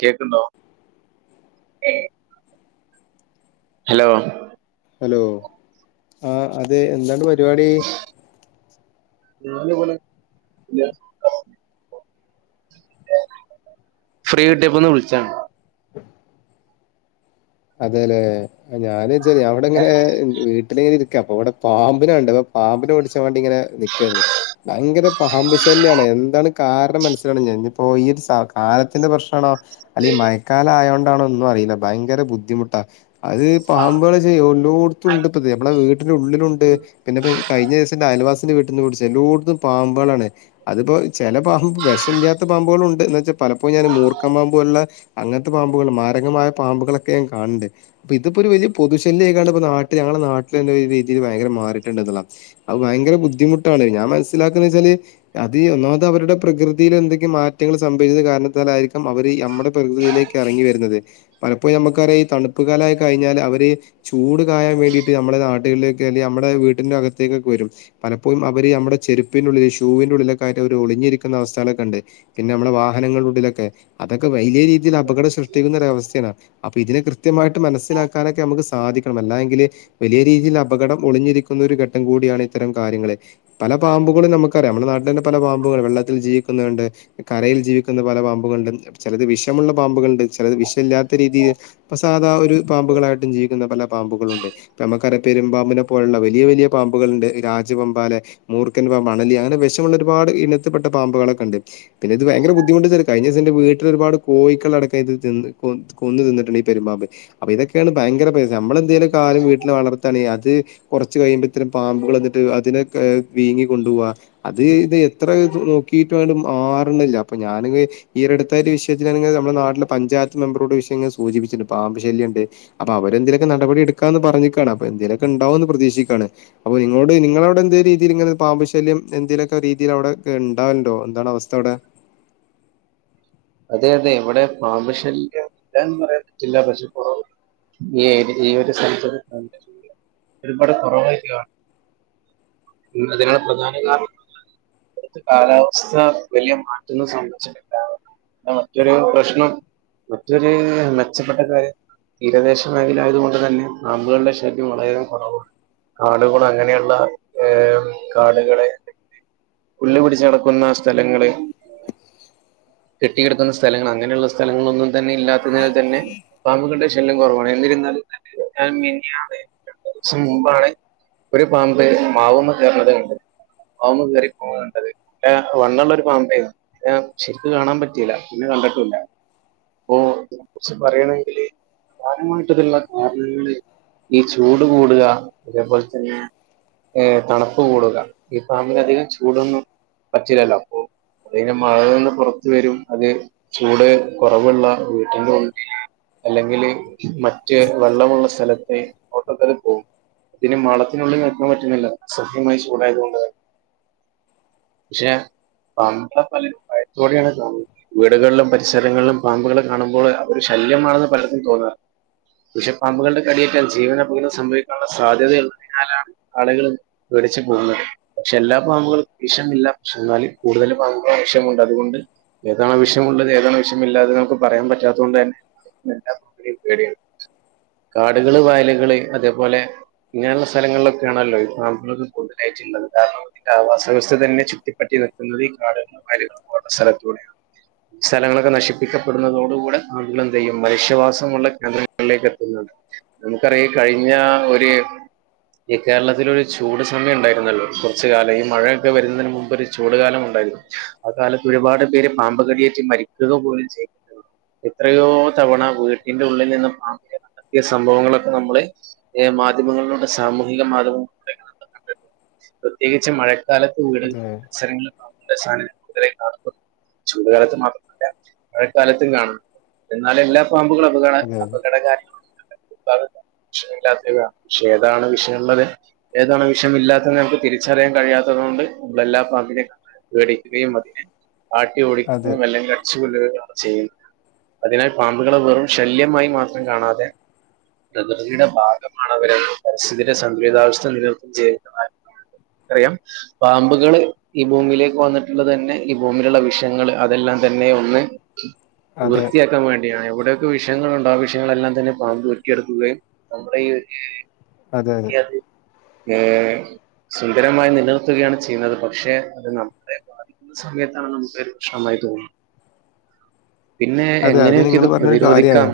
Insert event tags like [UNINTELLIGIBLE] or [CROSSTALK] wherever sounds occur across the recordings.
കേക്ക്‌ണ്ടോ hello hello ആ അതെഎന്താണ്പരുപാടി ഞാന് ഇവടെ ഞ്ഞാ [INAUDIBLE] ഫ്രീകിട്ടിയപ്പോ ഒന്ന് വിളിച്ചാണ്. അതെലേ ഞാൻച്ച ഞാവിടെങ്ങനെ വീ ട്ടിലിങ്ങനെരിക്ക അപ്പവടെപാമ്പിനെകണ്ടു പാമ്പിനെഓട്ച് ക്കാൻ വാണ്ടിങ്ങനെ നിക്കര്ന്ന് ഭയങ്കരെ പാമ്പ്ശല്യണ് എന്താണ് കാരണംമനസ്സിലാണ്ല്ല ഞ്ഞിപ്പോ ഈഒര് സ കാലത്തിന്റെ പ്രശ്നാണോ അല്ലെയ് മയക്കാലായോ ണ്ടാണോ ഒന്നുംഅറീല ഭയങ്കര ബുദ്ധിമുട്ടാ അത്പാമ്പൾച്ച എല്ലോടുത്തുണ്ട്പ്പത് ഞമ്മളെ വീ ട്ട്ന് ഉള്ളിലുണ്ട് പിന്നെപ്പേ കഴിഞ്ഞ ദിവസന്റെ ആയൽവാസിന്റെ വീ ട്ട്ന്ന്പിടിച്ച് എല്ലോട്ത്തും പാമ്പാളാണ് അതിപ്പോ ചെലപാമ്പ് വിഷല്ലാത്ത പാമ്പുളുണ്ട് ന്ന് വെച്ച പലപ്പോയും ഞാന് മൂർക്കപാമ്പ്പോലുള്ള അങ്ങൻത്തെ പാമ്പുകൾ മാരകമായ പാമ്പുകളൊക്കെ ഞാൻകാണണ്ട്. ഇപ്പ ഇതിപ്പൊരു വല്യ പൊതുശല്യയിക്കാണ്ട് നാട്ടില് ഞങ്ങളുടെ നാട്ടിൽ രീതിൽ ഭയങ്കര മാറിയിട്ടുണ്ട് എന്നുള്ളതാ അത് ഭയങ്കര ബുദ്ധിമുട്ടാണ് ഞാൻ മനസ്സിലാക്കന്ന് വെച്ചാല് അത് ഒന്നാമത് അവരുടെ പ്രകൃതിയിലെന്തൊക്കെ മാറ്റങ്ങൾ സംഭവിച്ചത് കാരണത്താലായിരിക്കും അവര് നമ്മുടെ പ്രകൃതിയിലേക്ക് ഇറങ്ങി വരുന്നത് ഇപ്പൊ നമുക്കറിയാം ഈ തണുപ്പ് കാലായി കഴിഞ്ഞാല് അവര് ചൂട് കായാൻ വേണ്ടിയിട്ട് നമ്മുടെ നാട്ടുകളിലേക്ക് അല്ലെങ്കി നമ്മുടെ വീട്ടിന്റെ അകത്തേക്കൊക്കെ വരും പലപ്പോഴും അവര് നമ്മടെ ചെരുപ്പിന്റെ ഉള്ളില് ഷൂവിന്റെ ഉള്ളിലൊക്കായിട്ട് അവര് ഒളിഞ്ഞിരിക്കുന്ന അവസ്ഥകളൊക്കെണ്ട് പിന്നെ നമ്മളെ വാഹനങ്ങളുടെ ഉള്ളിലൊക്കെ അതൊക്കെ വലിയ രീതിയിൽ അപകടം സൃഷ്ടിക്കുന്ന ഒരവസ്ഥയാണ് ഇതിനെ കൃത്യമായിട്ട് മനസ്സിലാക്കാനൊക്കെ നമുക്ക് സാധിക്കണം അല്ലായെങ്കില് വലിയ രീതിയിൽ അപകടം ഒളിഞ്ഞിരിക്കുന്ന ഒരു ഘട്ടംകൂടിയാണ് ഇത്തരംകാര്യങ്ങള് പല പാമ്പുകളും നമുക്കറിയാം നമ്മുടെ നാട്ടിലെന്നെ പല പാമ്പുകൾ വെള്ളത്തിൽ ജീവിക്കുന്നവയുണ്ട് കരയിൽ ജീവിക്കുന്ന പല പാമ്പുകളുണ്ട് ചിലത് വിഷമുള്ള പാമ്പുകളുണ്ട് ചിലത് വിഷമില്ല ല്ലാത്ത രീതി ഇപ്പ സാധാ ഒരു പാമ്പുകളായിട്ടും ജീവിക്കുന്ന പല പാമ്പുകളുണ്ട് ഇപ്പമ്മക്കറിയ പെരുമ്പാമ്പിനെ പോലുള്ള വലിയ വലിയ പാമ്പുകളുണ്ട് രാജവെമ്പാല മൂർക്കൻപാമ്പ് അണലി അങ്ങനെ വിഷമുള്ള ഒരുപാട് ഇനം ത്ത്പ്പെട്ടാ പാമ്പുകളക്കെണ്ട് പിന്നെ ഇത് ഭയങ്ക ബുദ്ധിമുട്ട് കഴിഞ്ഞ ദിവസെൻ്റെ വീട്ടിലൊരുപാട് കോഴിക്കളെ അടക്കം ഇത് തിന്ന് കൊ കൊന്നു തിന്നിട്ടുണ്ട് ഈ പെരുമ്പാമ്പ് അപ്പൊ ഇതൊക്കേണ് ഭയങ്കര പെസ നമ്മളെന്തേലും കാര്യം വീട്ടില് വളർത്താണെങ്കിൽ അത് കുറച്ച് കഴിയമ്പത്തിനും പാമ്പുകൾ എന്നിട്ട് അതിനെ വീങ്ങികൊണ്ടുപോവാ അത് ഇത് എത്ര നോക്കിട്ടു അങ്കട് മാറണില്ല അപ്പൊ ഞാന- ഈ ഒരു അടുത്തായി ഒരു വിഷയത്തില് ആണെങ്കില് നമ്മുടെ നാട്ടിലെ പഞ്ചായത്ത് മെമ്പറോട് വിഷയങ്ങൾ സൂചിപ്പിച്ചിട്ടുണ്ട് പാമ്പു ശല്യണ്ട് അപ്പൊ അവര് എന്തേലൊക്കെ നടപടി എടുക്കാന്ന് പറഞ്ഞിക്കാണ് അപ്പ എന്തെലൊക്കെ ഉണ്ടാവുന്ന് പ്രതീക്ഷിക്കാണ് അപ്പൊ നിങ്ങളോട് നിങ്ങളവിടെ എന്തേ രീതില്ങ്ങനെ ഒരു പാമ്പുശല്യം എന്തേലൊക്കെ രീതിയിൽ അവിടെ ഉണ്ടാവൽണ്ടോ എന്താണ് അവസ്ഥ അവിടെ അതെ അതെ ഇവിടെ പാമ്പുശല്യം ഇല്ലാന്ന് പറയത്തില്ല പക്ഷെ കുറവാ ഈ ഈ ഒരു സ്ഥത്ത് പാമ്പിന്റെശല്യം ഒരുപാട് കുറവായിരിക്കാണ് ഇന്ന് അതിന്ള്ള പ്രധാനകാരണം ഇപ്പയ്ത്തെ കാലാവസ്ഥ വലിയ മാറ്റങ്ങൾ സംഭവിച്ചിട്ടില്ല മറ്റൊരു പ്രശ്നം മറ്റൊരു മെച്ചപ്പെട്ട കാര്യം തീരദേശ മേഖല ആയതുകൊണ്ട്തന്നെ പാമ്പുകളുടെ ശല്യം വളരെയികംകുറവ കാടുകള് അങ്ങനെയുള്ള ഏ കാടുകളെ പുല്ലു പിടിച്ച് കെടക്കുന്ന സ്ഥലങ്ങള് കെട്ടിക്കിടക്കുന്ന സ്ഥലങ്ങൾ അങ്ങനെയുള്ള സ്ഥലങ്ങളൊന്നുംതന്നെ ഇല്ലാത്തതിനാൽതന്നെ പാമ്പുകളുടെ ശല്യം കുറവാണ് എന്നിരുന്നാലും ഞാൻ മിനിഞാന് രണ്ടു ദിവസം മുമ്പാണ് ഒരു പാമ്പ് മാവുമ്മെ കേറ്ന്നത് കണ്ട് പാമ്പ് കേറി പോണത് കണ്ടത് പിന്ന വണ്ണള്ളൊര് പാമ്പെര്ന്നു പിന്ന ശരിക്ക് കാണാൻ പറ്റ- പിന്നെ കണ്ട്ട്ടൂല്ല. പ്പോ ഇതിനെ കുറ്ച്ച് പറയാണെങ്കില് [INAUDIBLE] പ്രധാനമായിട്ടുള്ള കാരണങ്ങള് ഈ ചൂട് കൂടുക അതേപോലെ തന്നെ ഏഹ് തണുപ്പ് കൂടുക. ഈ പാമ്പിന് അധികം ചൂടൊന്നും പറ്റിലലൊ അപ്പൊ അ മഴ നിന്നാ പുറത്ത് വരും അത് ചൂട് കൊറവ്ള്ള വീട്ടിന്റെ ഉള്ളില് അല്ലെങ്കില് മറ്റ് വെള്ളമുള്ള സ്ഥലത്ത് ഒപ്പത്തിന് പോകും ഇതിന് മളത്തിനുള്ളിൽ നിക്കാൻ പറ്റുന്നില്ല സഹ്യമായ ചൂടായതുകൊണ്ട് തന്നെ പക്ഷെ പാമ്പ പലരും ഭയത്തോടെയാണ് കാണുന്നത് വീടുകളിലും പരിസരങ്ങളിലും പാമ്പുകളെ കാണുമ്പോൾ അവര് ശല്യമാണെന്ന് പലർക്കും തോന്നാറുണ്ട് വിഷ പാമ്പുകള്ടെ കടിയേറ്റാൽ ജീവന് അപകടം സംഭവിക്കാനുള്ള സാധ്യത ഉള്ളതിനാലാണ് ആളുകള് പേടിച്ച് പോവ്ന്നത് പഷെ എല്ലാ പാമ്പ്കളും വിഷമില്ല പക്ഷെ എന്നാല് കൂടുതല് പാമ്പും വെഷമുണ്ട് അതുകൊണ്ട് ഏതാണ് വിഷമുള്ളത് ഏതാണ് വിഷമില്ലാത്തത് നമുക്ക് പറയാൻ പറ്റാത്തത് കൊണ്ട് തന്നെ [UNINTELLIGIBLE] പേടിയാണ് കാടുകള് വഴലുകള് അതേപോലെ ഇങ്ങനെള്ള സ്ഥലങ്ങളിലൊക്ക ആണല്ലൊ ഈ പാമ്പ്കള് കൂട്തലായിട്ട്ള്ളത് കാര്ണം ന്റെ ആവാസ വ്യവസ്ഥ തന്നെ ചുത്തിപ്പറ്റി നിത്തുന്നത് ഈ കാടുകളും വയലുകളള്ള സ്ഥലത്തൂടെയാണ്. സ്ഥലങ്ങളൊക്ക നശിപ്പിക്കപ്പെടുന്നതോടുകൂടെ ആളുകൾ എന്തേയ്യും മനഷ്യവാസമുള്ള കേന്ദ്രങ്ങളിലേക്ക് എത്തുന്നത് നമുക്കറിയ കഴിഞ്ഞാ ഒര് ഈ കേരളത്തിലൊര് ചൂട് സമയം ഇണ്ടായിര്ന്നല്ലൊ കൊറ്ച്ച് കാലം ഈ മഴയൊക്ക വരുന്നതിന് മുമ്പ് ഒരു ചൂട് കാലം ഉണ്ടായിരുന്നു ആഹ് കാലത്ത് ഒരുപാട് പേര് പാമ്പ് കടിയേറ്റ് മരിക്കുക പോലും ചെയ്ണ്ട് എത്രയോ തവണ വീട്ടിന്റെ ഉള്ളിൽ നിന്ന് പാമ്പ്നെ കണ്ടെത്തിയ സംഭവങ്ങളൊക്കെ നമ്മള് മാധ്യമങ്ങളിലൂടെ സാമൂഹിക മാധ്യമങ്ങളിലൂടെ കണ്ട് പ്രത്യേകിച്ച് മഴക്കാലത്ത് വീട് അതെ [UNINTELLIGIBLE] ചൂണ്ടുകാലത്ത് മാത്രല്ല മഴക്കാലത്തും കാണുന്നു എന്നാൽ എല്ലാം പാമ്പുകൾ അപകട അതെ അപകട കാര്യ [UNINTELLIGIBLE] വിഷയല്ലാത്തത് ഏത. പക്ഷേ ഏതാണ് വിഷയള്ളത്. ഏതാണ വിഷമില്ലാത്തത് നമുക്ക് തിരിറിയൻ കഴിയാത്തതോണ്ട്, [UNINTELLIGIBLE] വേടിക്കുകയും അതിനെ ആട്ടി അതെ ഓടിക്കും അല്ലെങ്കിൽ [UNINTELLIGIBLE] അതിനാൽ പാമ്പുകളെ വെറും ശല്യമായി മാത്രം കാണാതെ.. പ്രകൃതിയുടെ ഭാഗമാണ് അവര് പരിസ്ഥിതി സന്തുലിതാവസ്ഥ നിലനിർത്തു ചെയുന്ന അറിയാം പാമ്പുകള് ഈ ഭൂമിയിലേക്ക് വന്നിട്ടുള്ളതെന്നെ ഈ ഭൂമിയില്ള്ള വിഷയങ്ങള് അതെല്ലാം തന്നെ ഒന്ന് അതെ വൃത്തിയാക്കാൻ വേണ്ടി എവിടെയൊക്ക വിഷയങ്ങളുണ്ടൊ ആഹ് വിഷയങ്ങളെല്ലാം തന്നെ പമ്പൂറ്റിയെടുക്കുകയും നമ്മുടെ ഈ അതെ അതെ [UNINTELLIGIBLE] ഏഹ് സുന്ദരമായി നിലനിർത്തുകയാണ് ചെയ്യുന്നത് പക്ഷെ അത് നമ്മളെ ബാധിക്കുന്ന സമയത്ത് [UNINTELLIGIBLE] തോന്നും പിന്നെ അതെ അത് എങ്ങനെയൊക്കെ ഇത് നിങ്ങള് പറഞ്ഞൊരു കാര്യാണ് പ്രതിരോധിക്കാം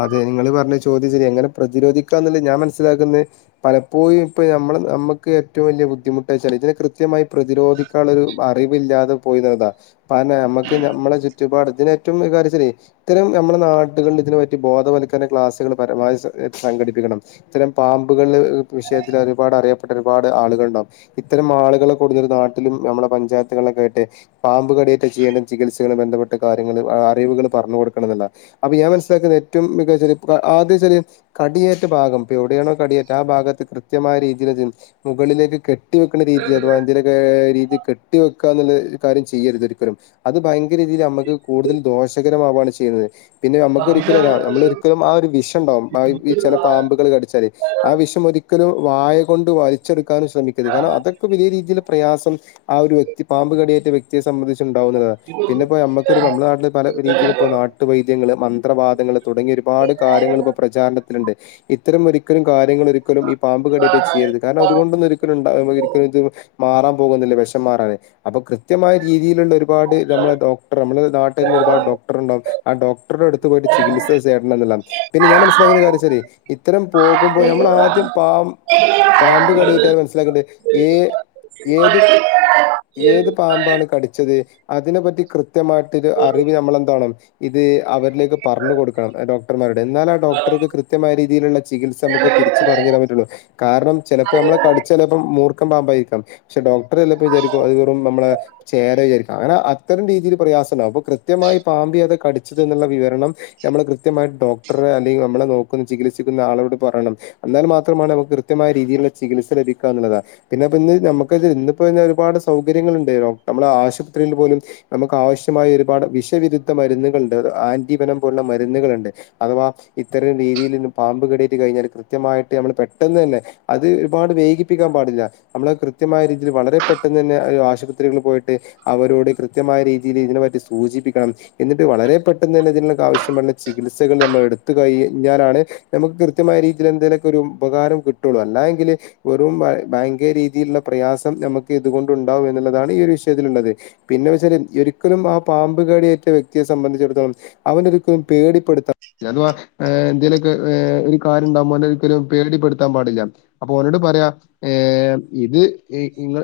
അതെ നിങ്ങള് പറഞ്ഞ ചോദ്യം ശെരി എങ്ങനെ പ്രതിരോധിക്കാന്ന്ള്ള ഞാൻ മനസ്സിലാക്ക്ന്നെ പലപ്പോഴും ഇപ്പ ഞമ്മള് ഞമ്മക്ക് ഏറ്റവും വലിയ ബുദ്ധിമുട്ട് ച്ചാല് ഇതിനെ കൃത്യമായി പ്രതിരോധിക്ക ക്കാള്ളൊരു അറിവില്ലാതെ പോയിന്ന്ള്ളതാ പന, നമ്മക്ക് നമ്മളെ ചുറ്റുപാട് തിന് ഏറ്റവും കാര്യം സരി.... ത്തരം നമ്മളെ നാട്ടുകളി തിന് പ ഈ ബോധവൽക്കരണ ക്ലാസ്സ്കള് പരമാവതി ഏഹ് സംഘടിപ്പിക്കണം ഇത്തരം പാമ്പുകൾല് വിഷയത്തില് ഒരുപാട് അറിയപ്പെട്ട ഒരുപാട് ആള്കള്ണ്ടാവും ഇത്തരം ആള്കളെ കൂടുതല് നാട്ടിലും നമ്മുടെ പഞ്ചായത്ത്കൾലൊക്കായിട്ടെ പാമ്പ് കടിയേറ്റ ചിയ്യേണ്ട ചികിത്സകള് ബന്ധപ്പെട്ട കാര്യങ്ങള് അറിവ്കള് പറഞ്ഞു കൊട്ക്കണ ന്നർഞ അപ്പൊ ഞാൻ മനസ്സിലാക്ക്ന്ന ഏറ്റവും മികച്ച ആദ്യച്ചാല് കടിയേറ്റ ഭാഗം ഇപ എവിടെയാണോ കടിയേറ്റ ആഹ് ഭാഗത്ത് കൃത്യമായ രീതിയിലത് മുകളിലേക്ക് കെ കെട്ടി വെക്കുന്ന രീതി അഥവാ എന്തേലൊക ഏഹ് രീതി കെട്ടിവെക്ക എന്നുള്ള കാര്യം ചിയ്യരുത് ഒരിക്കലും അത് ഭയങ്കര രീതില് ഞമ്മക്ക് കൂടുതല് ദോഷകരമാവാണ് ചിയ്യ്ന്നത് പിന്നെ ഞമ്മക്കൊര് ഒരിക്കല് ഒരാൾ നമ്മൾ ഒരിക്കലും ആഹ് ഒര് വിഷംണ്ടാവും ഈ ചെല പാമ്പ്കള് കട്ച്ചാല് ആഹ് വിഷം ഒരിക്ക ഒരിക്കലും വായ കൊണ്ട് വലിച്ചെട്ക്കാനും ശ്രമിക്കരുത് കാര്ണം അതൊക്കെ വലിയ രീതിയില് പ്രയാസം ആഹ് ഒര് വ്യക്തി പാമ്പ് കടിയേറ്റ വ്യക്തിയെ സംബന്ധിച്ച് ഇണ്ടാവുന്നതാണ് പിന്നെപ്പൊ ഞമ്മക്കൊരു ഞമ്മ്ളെ നാട്ടില് പല രീതിയില് ഇപ്പൊ നാട്ടു വൈദ്യങ്ങള് മ മത്രവാദങ്ങള് തൊടങ്ങി ഒരുപാട് കാര്യങ്ങള് ഇപ്പൊ പ്രചാർണത്തിലുണ്ട് ഇത്തരം ഒരിക്കലും കാര്യങ്ങള് ഒരിക്കലും ഈ പാമ്പ് കടിയേറ്റ ചിയ്യരുത് കാര്ണം അതുകൊണ്ടൊന്നും ഒരിക്കലും ഇണ്ട ഒരിക്കലും ഇത് മാറാൻ പോകുന്നില്ല വിഷം മാറാന് അപ്പൊ കൃത്യമായ രീതിയില്ള്ള ഒരുപാട് ഞമ്മളെ ഡോക്ട്റ് നമ്മള് നാ മ ഒരുപാട് ഡോക്ട്റ് ഇണ്ടാവും ആഹ് ഡോക്ട്റ്ടെ അടുത്ത് പോയിട്ട് ചികിത്സ ചേര്ണം ന്ന്ള്ളാണ് പിന്നെ ഞാൻ മനസിലാക്കുന്ന കാര്യം ശെരി ഇത്തരം പോകുമ്പോൾ നമ്മൾ ആദ്യം പാ പാമ്പ് കടിയേറ്റ മനസ്സിലാക്കണ്ടത് ഏ ഏത് ഏത് പാമ്പാണ് കടിച്ചത് അതിനെ പറ്റി കൃ കൃത്യമായിട്ടൊരു അറിവ് നമ്മളെന്താണ് ഇത് അവരിലേക്ക് പറഞ്ഞു കൊടുക്കണം ഡോക്ടർമാരുട് എന്നാൽ ആ ഡോക്ടർക്ക് കൃത്യമായ രീതിയിലുള്ള ചികിത്സ നമുക്ക് തിരിച്ച് പറഞ്ഞു തരാൻ പറ്റുള്ളൂ കാരണം ചെലപ്പോ നമ്മളെ കടിച്ച ചെലപ്പോം മൂർക്കം പാമ്പരിക്കാം ക്ഷെ ഡോക്ടറെ എല്ലാ പ്പ വിചാരിക്കു അഹ് വെറും നമ്മളെ ചേരെ ചാരിക്കു അങ്ങനെ അത്തരം രീതീല് പ്രയാസണ്ടാവും അപ്പോ കൃ ത്യമായ് പാമ്പ് ഏത കടിച്ചത് ന്ന്ള്ള വിവരണം നമ്മള് കൃത്യമായിട്ട് ഡോക്ടറെ അല്ലെയ് നമ്മളെ നോക്കുന്ന ചികിത്സിക്കുന്ന ആളോട് പറയണം എന്നാൽ മാത്രമാണ് നമുക്ക് കൃത്യമായ രീതിയിലുള്ള ചികിത്സ ലഭിക്കാനുള്ളത പിന്നെ ഇപ്പ ഇന്ന് നമുക്ക് അത് ഇന്നിപ്പോ ഒരുപാട് സൗകര്യങ്ങളുണ്ടെയൊ നമ്മളെ ആശുപത്രിയിൽ പോലും നമുക്ക് ആവശ്യമായ ഒരുപാട് വിഷവിരുദ്ധ മരുന്നുകൾണ്ട് അത് ആന്റിപനം പോലുള്ള മരുന്നുകളുണ്ട്. അഥവാ ഇത്തരം രീതിയിൽ ഇന്ന് പാമ്പ് കെടിയേറ്റ് കഴിഞ്ഞാല് കൃത്യമായിട്ട് നമ്മള് പെട്ടെന്ന് അന്നെ അത് ഒര്പാട് വൈകിപ്പിക്കാൻ പാടില്ല നമ്മള് കൃത്യമായ രീതിയില് വളരെ പെട്ടെന്ന് തന്നെ അയ് ആശുപത്രികളിൽ പോയിട്ട് അവരോട് കൃത്യമായ രീതിയില് ഇതിനെ പറ്റി സൂചിപ്പിക്കണം എന്നിട്ട് വളരെ പെട്ടെന്ന് അന്നെ ഇതിന് ആവശ്യമുള്ള ചികിത്സകൾ നമ്മൾ എടുത്ത് കഴി-ഞ്ഞാലാണ് മ്മക്ക് കൃത്യമായ രീതിയില് എന്തേലൊക്കൊരു ഉപകാരം കിട്ടുള്ളൂ അല്ലായെങ്കില് ഒരു മ ഭയങ്കര രീതിയിലുള്ള പ്രയാസം നമുക്ക് ഇതുകൊണ്ട ഉണ്ടാവും എന്നുള്ളതാണ് ഈ ഒരു വിഷയത്തിലുള്ളത്. പിന്നേ വെച്ചാല് യൊരിക്കലും ആ പാമ്പുകടിയേറ്റ വ്യക്തിയെ സംബന്ധിച്ചിടത്തോളം അവനൊരിക്കലു പേടിപ്പെടുത്ത നിഅധുവ ഏ എന്തേലൊക്കെ ഏ ഒരു കാര്യണ്ടാവുമ്പൊ ഓനൊരിക്കലും പേടിപ്പെടുത്താൻ പാടില്ല. അപ്പൊ ഓലോട് പറയാ ഏം ഇത് ഇ ഇങ്ങൾ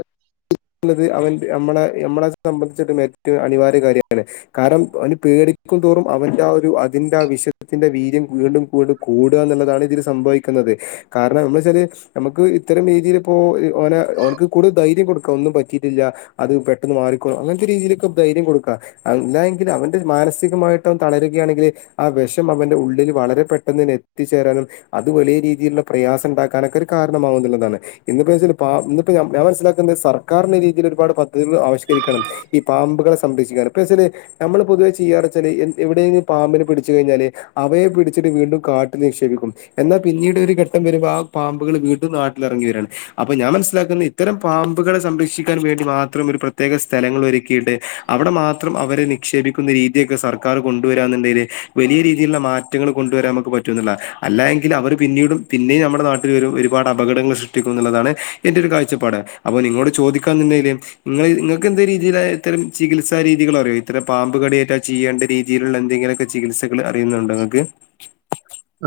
ന്നത് അവൻ യമ്മളെ യമ്മളെ സംബന്ധിച്ചിട്ടും ഏറ്റവും അനിവാര്യ കാര്യവാണ്. കാര്യം അവന് പേടിക്കും തോറും അവന്റെ ആ ഒരു അതിന്റെ ആ വിശ ത്തിന്റെ വീര്യം വീണ്ടും വീണ്ടും കൂടുക എന്നുള്ളതാണ് ഇതില് സംഭവിക്കുന്നത്. കാരണം എന്നുച്ചല് നമുക്ക് ഇത്തരം രീതീല് പ്പോ ഇ ഓന ഓൻക്ക് ഇക്കുടി ധൈര്യം കൊടുക്ക ഒന്നും പറ്റിയിട്ടില്ല്യാ അത് പെട്ടെന്ന് മാറിക്കോളും അങ്ങൻത്തെ രീതിയിലൊക്കെ ധൈര്യം കൊടുക്ക അല്ലഎങ്കില് അവൻ്റൊരു മാനസികമായി ത്തം തളരുകയാണെങ്കില് ആ വെഷം അവന്റെ ഉള്ളില് വളരെ പെട്ടെന്നെന്നെ എത്തിച്ചേരാനും അത് വലിയ രീതിലുള്ള പ്രയാസം ണ്ടാക്കാനൊക്കൊരു കാരണമാവുന്ന്ള്ളതാണ് ഇന്നിപ്പോ വച്ചാല് പ ഇന്നിപ്പൊ ഞം ഞാൻ മസ്സിലാക്കുന്ന സർക്കാർന്ന രീതിൽ ഒരുപാട് പദ്ധതികൾ ആവിഷ്ക്കരിക്കണം. ഈ പാമ്പുകളെ സംരക്ഷിക്കാണ് പ്പ വച്ചാല് നമ്മള് പൊതുവെ ചെയ്യാർ ച്ചല് എവിടെന്ന് പാമ്പിന് പിടിച്ചു കഴിഞ്ഞാല് അവയെ പിടിച്ചിട്ട് വീണ്ടും കാട്ടില് നിക്ഷേപിക്കും- എന്നാ പിന്നീട് ഒരു ഘട്ടം വരുമ്പോ ആ പാമ്പുകള് വീട്ടും നാട്ടിലറങ്ങി വരാണ് അപ്പൊ ഞാൻ മനസ്സിലാക്കുന്ന ഇത്തരം പാമ്പുകളെ സംരക്ഷിക്കാൻ വേണ്ടി മാത്രം ഒരു പ്രത്യേക സ്ഥലങ്ങൾ ഒരുക്കിയിട്ട്. അവിടെ മാത്രം അവരെ നിക്ഷേപിക്കുന്ന രീതിയൊക്കെ സർ ക്കാറ് കൊണ്ടുവരാന്ന്ണ്ടെയ്ല് വലിയ രീതിയിലുള്ള മാറ്റങ്ങള് കൊണ്ടുവരാ മ്മക്ക് പറ്റുന്ന്ള്ള അല്ല എങ്കിൽ അവര് പിന്നീടും പിന്നെയും നമ്മുടെ നാട്ടിൽ ഒരു ഒരുപാട് അപകടങ്ങൾ സൃഷ്ടിക്കും ന്നുള്ളതാണ് എന്റെ ഒരു കാഴ്ചപ്പാട് അപ്പൊ നിങ്ങളോട് ചോദിക്കാണ്ന്ന് ണ്ടേല്? ങ്ങൾ ങ്ങക്ക് എന്ത് രീതിയില ഇത്തരം ചികിത്സ രീതികൾ അറിയോ ഇത്രം പാമ്പ് കടിയായിറ്റാ ചെയ്യേണ്ടെ? രീതിയിലുള്ള എന്തെങ്കിലൊക്കെ ചികിത്സകള് അറിയുന്നുണ്ടോ ങ്ങക്ക്?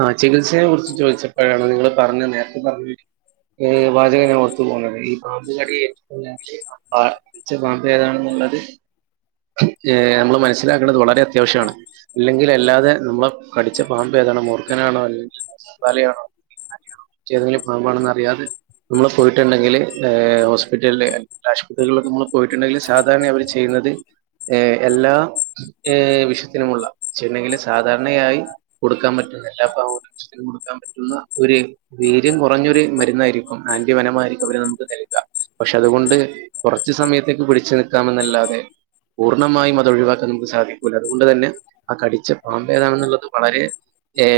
ആ ചികിത്സയെ കുറിച്ച് ചോയ്ച്ചപ്പഴാണ് നിങ്ങള് പറഞ്ഞ നേർത്തെ പർഞ്ഞ ഏ വാചകം ഞാൻ ഓർത്തു പോണത് ഈ പാമ്പ് കടിയേറ്റ് ഴിഞ്ഞാല് ആ പ കടിച്ച പാമ്പ് ഏതാണെന്നുള്ളത്- ഹ് ഏഹ് നമ്മള് മനസ്സിലാക്കണ്ടത് വളരെ അത്യാവശ്യാണ് ഇല്ലെങ്കിൽ അല്ലാതെ മ്മളെ കടിച്ച പാമ്പ് ഏതാണോ മുർക്കനാണോ അല്ലെ [UNINTELLIGIBLE] യാണോ? റ്റേതങ്കില് പാമ്പാണെന്നറിയാതെ മ്മള് പോയിട്ടുണ്ടെങ്കില് ഏഹ് ഹോസ്പിറ്റല്ല് [UNINTELLIGIBLE] ആശുപത്രികളിലൊക്കെ ങ്ങള് പോയിട്ടുണ്ടെങ്കില് സാധാരണയവര് ചെയ്യുന്നത് ഏ എല്ലാ ഏ വിഷത്തിനുമുള്ള ശെന്നങ്കില് സാധാർണയായി കൊടുക്കാൻ പറ്റുന്ന [UNINTELLIGIBLE] [UNINTELLIGIBLE] കൊടുക്കാൻ പറ്റുന്ന ഒരു വീര്യം കൊറഞ്ഞൊരു മരുന്നായിരിക്കും ആന്റിവനമായിരിക്കും അവര് നമുക്ക് തരിക. പക്ഷെ അതുകൊണ്ട് കുറച്ച സമയത്തേക്ക് പിടിച്ചു നിക്കാമെന്നല്ലാതെ പൂർണ്ണമായും അതൊഴിവാക്കാൻ നമുക്ക് സാധിക്കൂല അതുകൊണ്ട് തന്നെ ആ കടിച്ച പാമ്പ് ഏതാണെന്നുള്ളത് വളരെ ഏ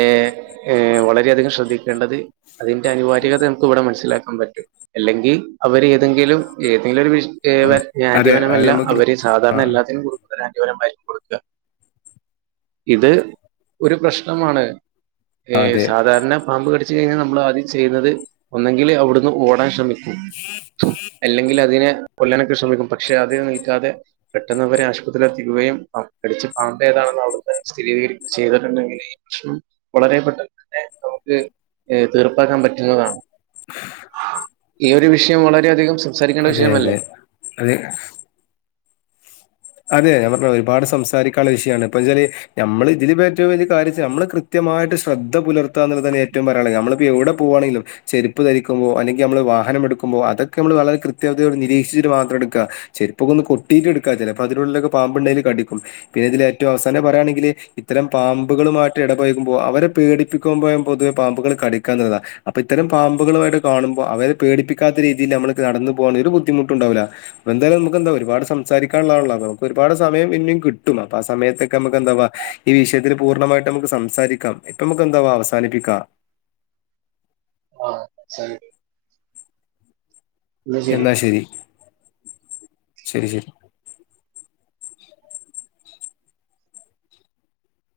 ഏ വളരെയധികം ശ്രദ്ധിക്കേണ്ടത് അതിന്റെ അനിവാരികത നമുക്ക് ഇവിടെ മനസ്സിലാക്കാൻ പറ്റും. അല്ലെങ്കി അവര് ഏതെങ്കിലും ഏതെങ്കിലൊരു വി ഏഹ് ആ വെ ഈഹ് ആന്റി അതെ അത് വനമല്ലാം നമുക്ക് അവര് സാധാരണ ആഹ് എല്ലാത്തിനും കൊടു ഒരാന്റിവനമായി കൊടുക്ക ഇത് ഒരു പ്രശ്നമാണ്. ഏഹ് അതെ സാധാരണ പാമ്പ് കടിച്ചു കഴിഞ്ഞാൽ നമ്മൾ അത് ചെയ്യുന്നത് ഒന്നെങ്കിൽ അവിടുന്ന് ഓടാൻ ശ്രമി അല്ലെങ്കിൽ അതിനെ കൊല്ലാനൊക്കെ ശ്രമിക്കും പക്ഷെ അതിന് നിൽക്കാതെ പെട്ടെന്നവരെ ആശുപത്രിയിലെത്തിക്കുകയും കടിച്ച പാമ്പ് ഏതാണെന്ന് അവിടുന്ന് സ്ഥിരീക ചെയ്തിട്ടുണ്ടെങ്കിൽ ഈ പ്രശ്നം വളരെ പെട്ടെന്ന് തന്നെ നമുക്ക് തീർപ്പാക്കാൻ പറ്റുന്നതാണ്. ഈ ഒരു വിഷയം വളരെയധികം ശ്ര അതെ അതെ അതെ അതെ ഞമ്മ ഒരുപാട് സംസാരിക്കാള്ള വിഷയാണ് ഇപ്പൊച്ചാല് നമ്മൾ ഇതില് ഇപ്പോ ഏറ്റവും വലിയ കാര്യച്ചാ നമ്മള് കൃത്യമായിട്ട് ശ്രദ്ധ പുലർത്താന്നുള്ള തന്നെ ഏറ്റവും പറയാള്ളത് നമ്മളിപ്പോ എവടെ പോവാണെലും ചെരുപ്പ്ധരിക്കുമ്പോ അല്ലെങ്കി നമ്മള് വാഹനം എടുക്കുമ്പോ അതൊക്കെ നമ്മള് വളരെ കൃത്യതോട് നിരീക്ഷിച്ചിട്ട് മാത്രം എടുക്ക. ചെരിപ്പൊക്ക ഒന്ന് കൊട്ടീട്ട് എടുക്കാ ചെലപ്പോ അതിനുള്ളിലൊക്കെ പാമ്പുണ്ടേൽ കടിക്കും. പിന്നെ ഇതില് ഏറ്റവും അവസാനം പറയാണെങ്കിൽ ഇത്തരം പാമ്പുകളുമായിട്ട് ഇടപയകുമ്പോ അവരെ പേടി പിക്കുമ്പോഴ പൊതുവെ പാമ്പുകള് കടിക്കാന്നതാ അപ്പൊ ഇത്തരം പാമ്പുകളുമായിട്ട് കാണുമ്പോ അവരെ പേടിപ്പിക്കാത്ത രീതിയിൽ നമ്മൾ കടന്ന് പോകാണെങ്കി ഒര് ബുദ്ധിമുട്ടുണ്ടാവുല്ല. എന്തായാലും നമുക്കെന്താ ഒരുപാട് സംസാരിക്ക ക്കാള്ളതൊള്ളൂ ഒരുപാട് സമയം പിന്നിം കിട്ടും അപ്പോ ആ സമയത്തൊക്കെ നമുക്ക് എന്താവാ ഈ വിഷയത്തിൽ പൂർണ്ണമായിട്ടമ്മക്ക് സം സാരിക്കാം ഇപ്പ നമുക്ക് എന്താവാ അവസാനിപ്പിക്കാം. ആഹ് ശരി എന്നാ ശരി ശരി ശരി